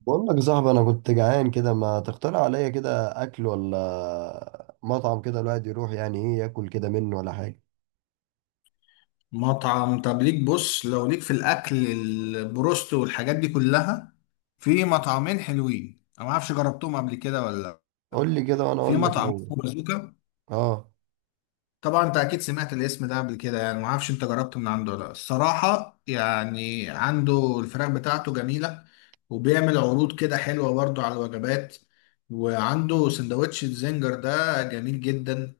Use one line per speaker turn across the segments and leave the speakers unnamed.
بقول لك يا صاحبي انا كنت جعان كده. ما تقترح عليا كده اكل ولا مطعم كده الواحد يروح يعني ايه ياكل كده منه ولا حاجه؟
مطعم. طب ليك، بص لو ليك في الاكل البروست والحاجات دي كلها. في مطعمين حلوين انا ما اعرفش جربتهم قبل كده ولا لا.
قول لي كده وانا
في
اقول لك.
مطعم
لو
اسمه بازوكا.
اه،
طبعا انت اكيد سمعت الاسم ده قبل كده، يعني ما اعرفش انت جربت من عنده ولا لا. الصراحه يعني عنده الفراخ بتاعته جميله، وبيعمل عروض كده حلوه برضو على الوجبات. وعنده سندوتش الزنجر ده جميل جدا.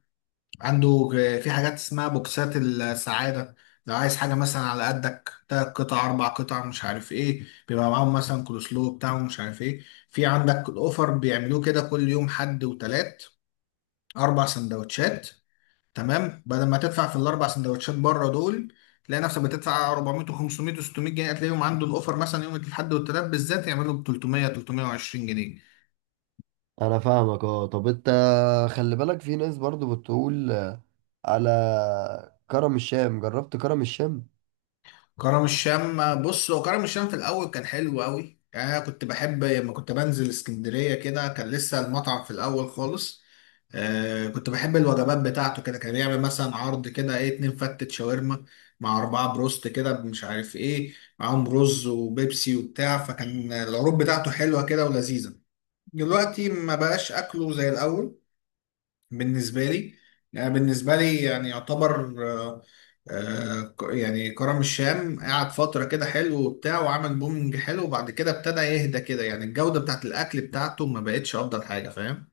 عنده في حاجات اسمها بوكسات السعادة. لو عايز حاجة مثلا على قدك تلات قطع أربع قطع مش عارف إيه، بيبقى معاهم مثلا كولوسلو بتاعهم مش عارف إيه. في عندك الأوفر بيعملوه كده كل يوم، حد وتلات، أربع سندوتشات. تمام، بدل ما تدفع في الأربع سندوتشات بره دول تلاقي نفسك بتدفع 400 و500 و600 جنيه، هتلاقيهم عنده الأوفر مثلا يوم الأحد والتلات بالذات يعملوا ب 300 320 جنيه.
انا فاهمك اه. طب انت خلي بالك في ناس برضو بتقول على كرم الشام. جربت كرم الشام؟
كرم الشام، بص هو كرم الشام في الاول كان حلو قوي. يعني انا كنت بحب لما كنت بنزل اسكندريه كده، كان لسه المطعم في الاول خالص. آه كنت بحب الوجبات بتاعته، كده كان يعمل مثلا عرض كده ايه، اتنين فتة شاورما مع اربعه بروست كده مش عارف ايه، معاهم رز وبيبسي وبتاع. فكان العروض بتاعته حلوه كده ولذيذه. دلوقتي ما بقاش اكله زي الاول بالنسبة لي. يعني بالنسبة لي يعني يعتبر آه، آه، ك- يعني كرم الشام قعد فترة كده حلو وبتاع، وعمل بومنج حلو، وبعد كده ابتدى يهدى كده. يعني الجودة بتاعت الأكل بتاعته ما بقتش أفضل حاجة، فاهم.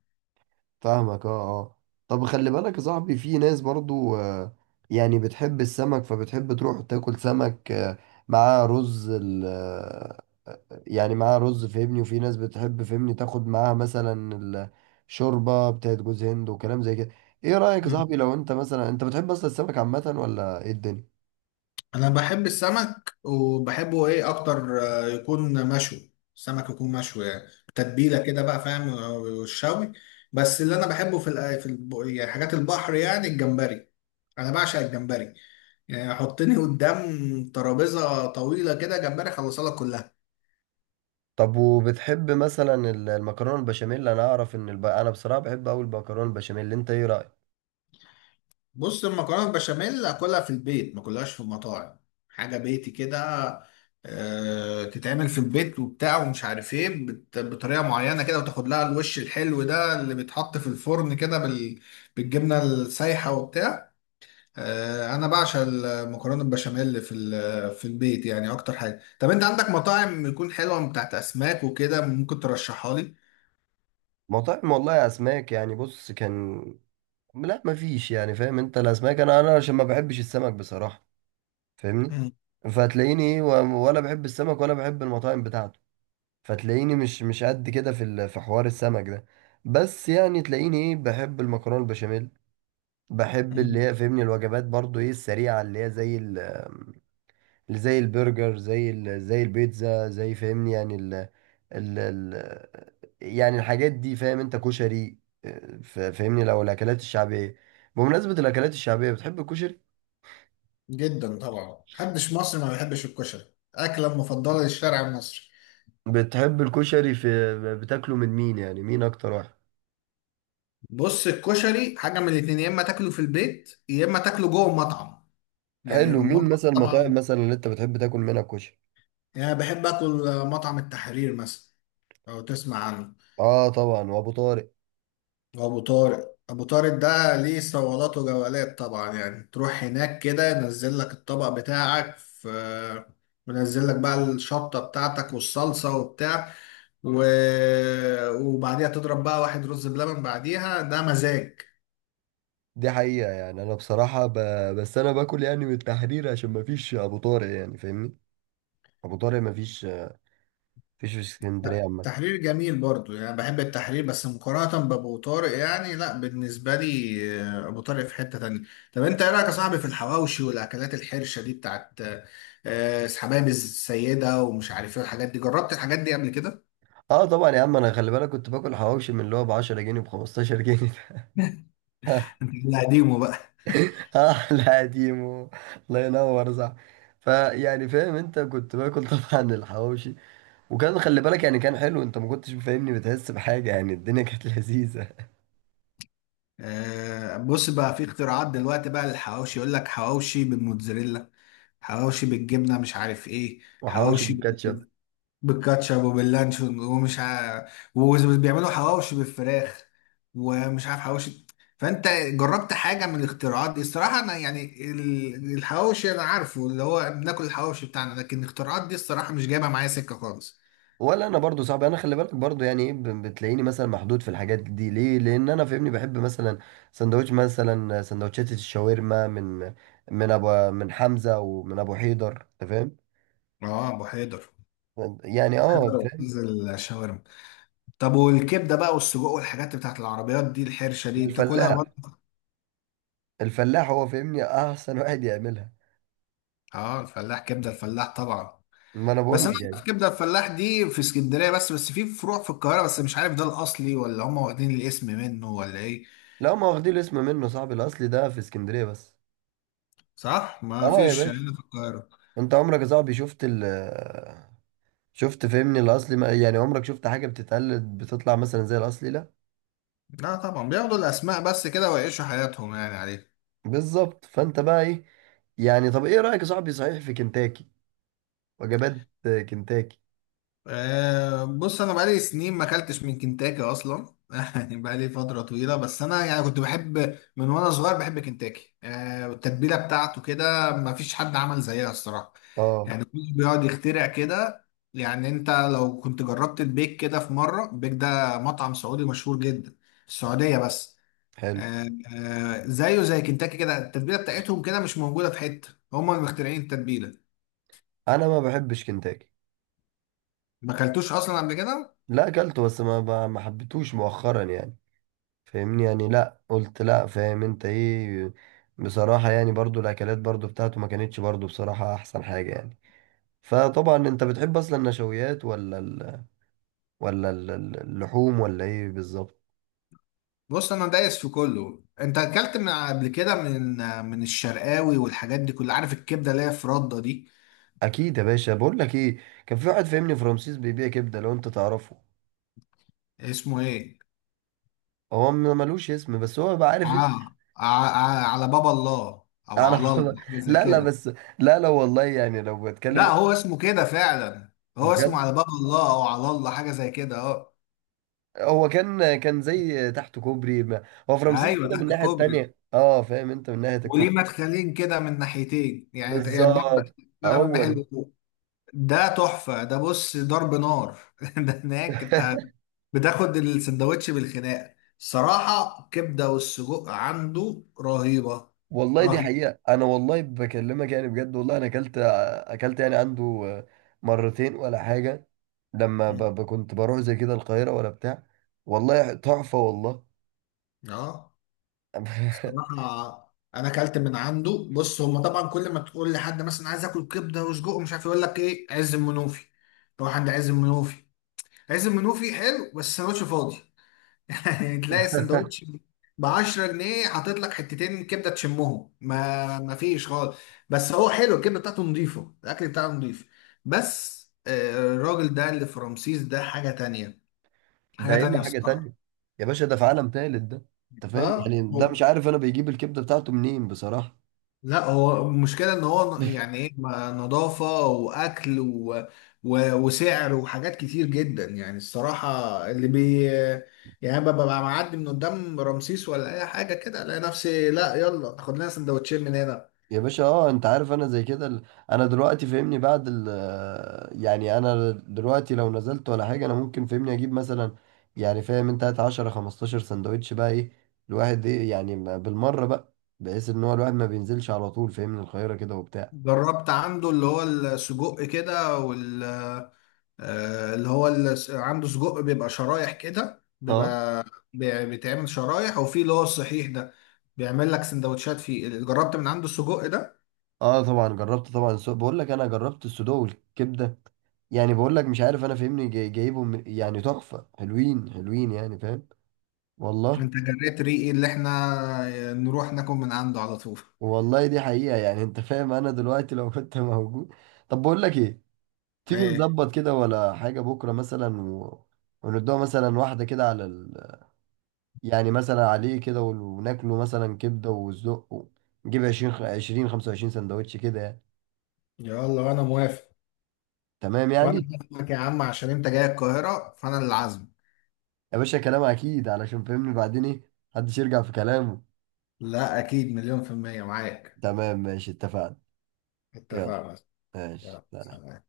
فاهمك اه. اه طب خلي بالك يا صاحبي، في ناس برضو يعني بتحب السمك، فبتحب تروح تاكل سمك مع رز. يعني معاها رز، فهمني، وفي ناس بتحب فهمني تاخد معاها مثلا الشوربة بتاعت جوز هند وكلام زي كده. ايه رأيك يا
مم.
صاحبي، لو انت مثلا انت بتحب اصلا السمك عامة ولا ايه الدنيا؟
أنا بحب السمك، وبحبه إيه أكتر، يكون مشوي. السمك يكون مشوي يعني تتبيلة كده بقى فاهم، والشوي. بس اللي أنا بحبه في الأ- في الب- يعني حاجات البحر، يعني الجمبري. أنا بعشق الجمبري، يعني حطني قدام ترابيزه طويله كده جمبري اخلصها لك كلها.
طب وبتحب مثلا المكرونة البشاميل؟ انا اعرف ان انا بصراحة بحب اوي المكرونة البشاميل. انت ايه رأيك؟
بص المكرونه البشاميل اكلها في البيت، ما كلهاش في مطاعم. حاجه بيتي كده، تتعمل في البيت وبتاع ومش عارف ايه، بطريقه معينه كده، وتاخد لها الوش الحلو ده اللي بيتحط في الفرن كده بالجبنه السايحه وبتاع. انا بعشق المكرونه البشاميل في في البيت يعني اكتر حاجه. طب انت عندك مطاعم يكون حلوه بتاعت اسماك وكده ممكن ترشحها لي؟
مطاعم، والله يا اسماك، يعني بص كان، لا مفيش. يعني فاهم انت، الاسماك انا انا عشان ما بحبش السمك بصراحة، فاهمني. فهتلاقيني ايه ولا بحب السمك ولا بحب المطاعم بتاعته. فتلاقيني مش قد كده في في حوار السمك ده. بس يعني تلاقيني ايه، بحب المكرونه البشاميل. بحب اللي
مم.
هي فهمني الوجبات برضو ايه السريعه، اللي هي زي اللي زي البرجر، زي زي البيتزا، زي فهمني يعني ال يعني الحاجات دي، فاهم؟ انت كشري، اه، فاهمني، لو الاكلات الشعبيه. بمناسبه الاكلات الشعبيه، بتحب الكشري؟
جدا طبعا، محدش مصري ما بيحبش الكشري، اكله مفضله للشارع المصري.
بتحب الكشري في بتاكله من مين يعني، مين اكتر واحد؟
بص الكشري حاجه من الاتنين، يا اما تاكله في البيت يا اما تاكله جوه المطعم. يعني
حلو، مين
المطعم
مثلا المطاعم
طبعا.
مثلا اللي انت بتحب تاكل منها كشري؟
يعني أنا بحب اكل مطعم التحرير مثلا، لو تسمع عنه.
اه طبعا، وابو طارق.
وابو طارق، ابو طارق ده ليه صولات وجولات طبعا. يعني تروح هناك كده ينزل لك الطبق بتاعك، في منزل لك بقى الشطه بتاعتك والصلصه وبتاع و... وبعديها تضرب بقى واحد رز بلبن بعديها، ده مزاج.
دي حقيقة. يعني انا بصراحة بس انا باكل يعني من التحرير عشان ما فيش ابو طارق، يعني فاهمني. ابو طارق ما فيش. فيش في اسكندرية عامة.
التحرير جميل برضو، يعني بحب التحرير، بس مقارنة بأبو طارق يعني لا. بالنسبة لي أبو طارق في حتة تانية. طب أنت إيه رأيك يا صاحبي في الحواوشي والأكلات الحرشة دي بتاعت حبايب السيدة ومش عارف إيه، الحاجات دي جربت الحاجات دي قبل كده؟
اه طبعا يا عم. انا خلي بالك كنت باكل حواوشي من اللي هو ب 10 جنيه، ب 15 جنيه.
أنت اللي قديمه بقى.
اه لا قديم، الله ينور، صح. فيعني فاهم انت، كنت باكل طبعا الحواوشي، وكان خلي بالك يعني كان حلو. انت ما كنتش فاهمني بتحس بحاجة، يعني الدنيا كانت لذيذة.
بص بقى، في اختراعات دلوقتي بقى للحواوشي. يقول لك حواوشي بالموتزاريلا، حواوشي بالجبنة مش عارف إيه.
وحواوشي
حواوشي
بالكاتشب.
بالكاتشب وباللانشون وبيعملوا حواوشي بالفراخ، ومش عارف حواوشي. فانت جربت حاجه من الاختراعات دي؟ الصراحه انا يعني الحواوشي انا عارفه اللي هو بناكل الحواوشي بتاعنا، لكن الاختراعات دي الصراحه مش جايبه معايا سكه خالص.
ولا انا برضو صعب. انا خلي بالك برضو يعني ايه، بتلاقيني مثلا محدود في الحاجات دي. ليه؟ لان انا فاهمني بحب مثلا سندوتش، مثلا سندوتشات الشاورما من من ابو من حمزة ومن ابو حيدر، انت فاهم.
اه ابو حيدر،
يعني
ابو
اه
حيدر
فاهم.
استاذ الشاورما. طب والكبده بقى والسجق والحاجات بتاعت العربيات دي الحرشه دي بتاكلها
الفلاح.
برضه؟
الفلاح هو فاهمني احسن واحد يعملها.
اه الفلاح، كبده الفلاح طبعا.
ما انا بقول
بس انا
لك
في
يعني.
كبده الفلاح دي في اسكندريه بس، في فروع في القاهره بس مش عارف ده الاصلي ولا هم واخدين الاسم منه ولا ايه.
لا ما واخدين الاسم منه صاحبي. الاصلي ده في اسكندرية بس.
صح، ما
اه يا
فيش
باشا.
هنا في القاهره.
انت عمرك يا صاحبي شفت شفت فاهمني الاصلي يعني عمرك شفت حاجة بتتقلد بتطلع مثلا زي الاصلي؟ لا.
لا طبعا، بياخدوا الاسماء بس كده ويعيشوا حياتهم يعني عليه.
بالظبط. فانت بقى ايه، يعني طب ايه رأيك يا صاحبي صحيح في كنتاكي؟ وجبات كنتاكي.
أه بص انا بقالي سنين ما اكلتش من كنتاكي اصلا يعني بقالي فتره طويله. بس انا يعني كنت بحب من وانا صغير بحب كنتاكي، أه والتتبيله بتاعته كده ما فيش حد عمل زيها الصراحه.
اه،
يعني كله بيقعد يخترع كده. يعني انت لو كنت جربت البيك كده في مره، البيك ده مطعم سعودي مشهور جدا في السعوديه بس.
حلو.
أه. أه زيه زي كنتاكي كده، التتبيله بتاعتهم كده مش موجوده في حته، هم اللي مخترعين التتبيله.
انا ما بحبش كنتاكي.
ما اكلتوش اصلا قبل كده؟
لا اكلته، بس ما حبيتهوش مؤخرا يعني. فاهمني؟ يعني لا، قلت لا، فاهم انت ايه. بصراحة يعني برضو الاكلات برضو بتاعته ما كانتش برضو بصراحة احسن حاجة يعني. فطبعا انت بتحب اصلا النشويات ولا ولا اللحوم ولا ايه بالظبط؟
بص انا دايس في كله. انت اكلت من قبل كده من الشرقاوي والحاجات دي كلها؟ عارف الكبده اللي هي في رده دي؟
اكيد يا باشا، بقول لك ايه، كان في واحد فاهمني في رمسيس بيبيع كبدة، لو انت تعرفه.
اسمه ايه؟
هو ملوش اسم، بس هو بقى عارف انت.
على باب الله، او على
اعرف.
الله حاجه زي
لا لا
كده.
بس، لا لا والله، يعني لو بتكلم
لا هو اسمه كده فعلا، هو اسمه
بجد.
على باب الله او على الله حاجه زي كده، اه.
هو كان زي تحت كوبري ما. هو في رمسيس
ايوه
كده من
تحت
الناحية
كوبري،
التانية، اه فاهم انت، من ناحية
وليه
الكوبري.
مدخلين كده من ناحيتين، يعني يعني باب،
بالظبط، هو
باب
ده.
محل. ده تحفة ده، بص ضرب نار ده هناك انت بتاخد السندوتش بالخناقة. الصراحة الكبدة والسجق عنده رهيبة،
والله دي
رهيبة.
حقيقة. أنا والله بكلمك يعني بجد. والله أنا أكلت، أكلت يعني عنده مرتين ولا حاجة، لما
مم.
كنت بروح زي كده القاهرة ولا بتاع. والله تحفة، والله.
اه. الصراحة انا اكلت من عنده. بص هما طبعا كل ما تقول لحد مثلا عايز اكل كبدة وسجق ومش عارف إيه، يقول لك ايه، عز المنوفي، روح عند عز المنوفي. عز المنوفي حلو بس السندوتش فاضي، يعني تلاقي السندوتش ب 10 جنيه حاطط لك حتتين كبده تشمهم ما فيش خالص. بس هو حلو، الكبده بتاعته نظيفه، الاكل بتاعه نظيف. بس الراجل ده اللي في رمسيس ده حاجه تانية،
ده
حاجه
الا
تانية
حاجه تانية.
الصراحه.
يا باشا ده في عالم تالت ده. انت فاهم،
اه
يعني ده
هو،
مش عارف انا بيجيب الكبده بتاعته منين بصراحه.
لا هو المشكلة ان هو يعني ايه نظافة واكل وسعر وحاجات كتير جدا يعني الصراحة. اللي بي يعني ببقى معدي من قدام رمسيس ولا اي حاجة كده الاقي نفسي، لا يلا خد لنا سندوتشين من هنا.
يا باشا، اه انت عارف انا زي كده انا دلوقتي فاهمني بعد يعني انا دلوقتي لو نزلت ولا حاجه، انا ممكن فاهمني اجيب مثلا، يعني فاهم انت، هات 10 15 سندوتش بقى ايه، الواحد ايه يعني بالمره بقى، بحيث ان هو الواحد ما بينزلش على طول فاهمني القاهره كده وبتاع.
جربت عنده اللي هو السجق كده اللي هو عنده سجق بيبقى شرايح كده،
اه.
بيبقى بيتعمل شرايح، وفي اللي هو الصحيح ده بيعمل لك سندوتشات فيه، جربت من عنده السجق ده؟
اه طبعا جربت، طبعا بقول لك انا جربت السودو والكبده. يعني بقول لك مش عارف انا فاهمني جايبهم يعني تحفه، حلوين حلوين يعني فاهم. والله.
انت جريت ريقي اللي احنا نروح ناكل من عنده على طول.
والله دي حقيقه. يعني انت فاهم انا دلوقتي لو كنت موجود. طب بقول لك ايه، تيجي
ايه؟
نظبط كده ولا حاجه بكره مثلا وندوها مثلا واحده كده على ال... يعني مثلا عليه كده وناكله مثلا كبده وزق، نجيب 20 20 25 سندوتش كده يعني.
يلا وانا موافق.
تمام
وانا
يعني.
هسمعك يا عم، عشان انت جاي القاهرة فانا اللي عازمك.
يا باشا كلام اكيد، علشان فهمني بعدين ايه، محدش يرجع في كلامه.
لا اكيد، مليون في المية معاك.
تمام ماشي، اتفقنا. يلا
اتفقنا.
ماشي،
يلا
سلام.
سلام.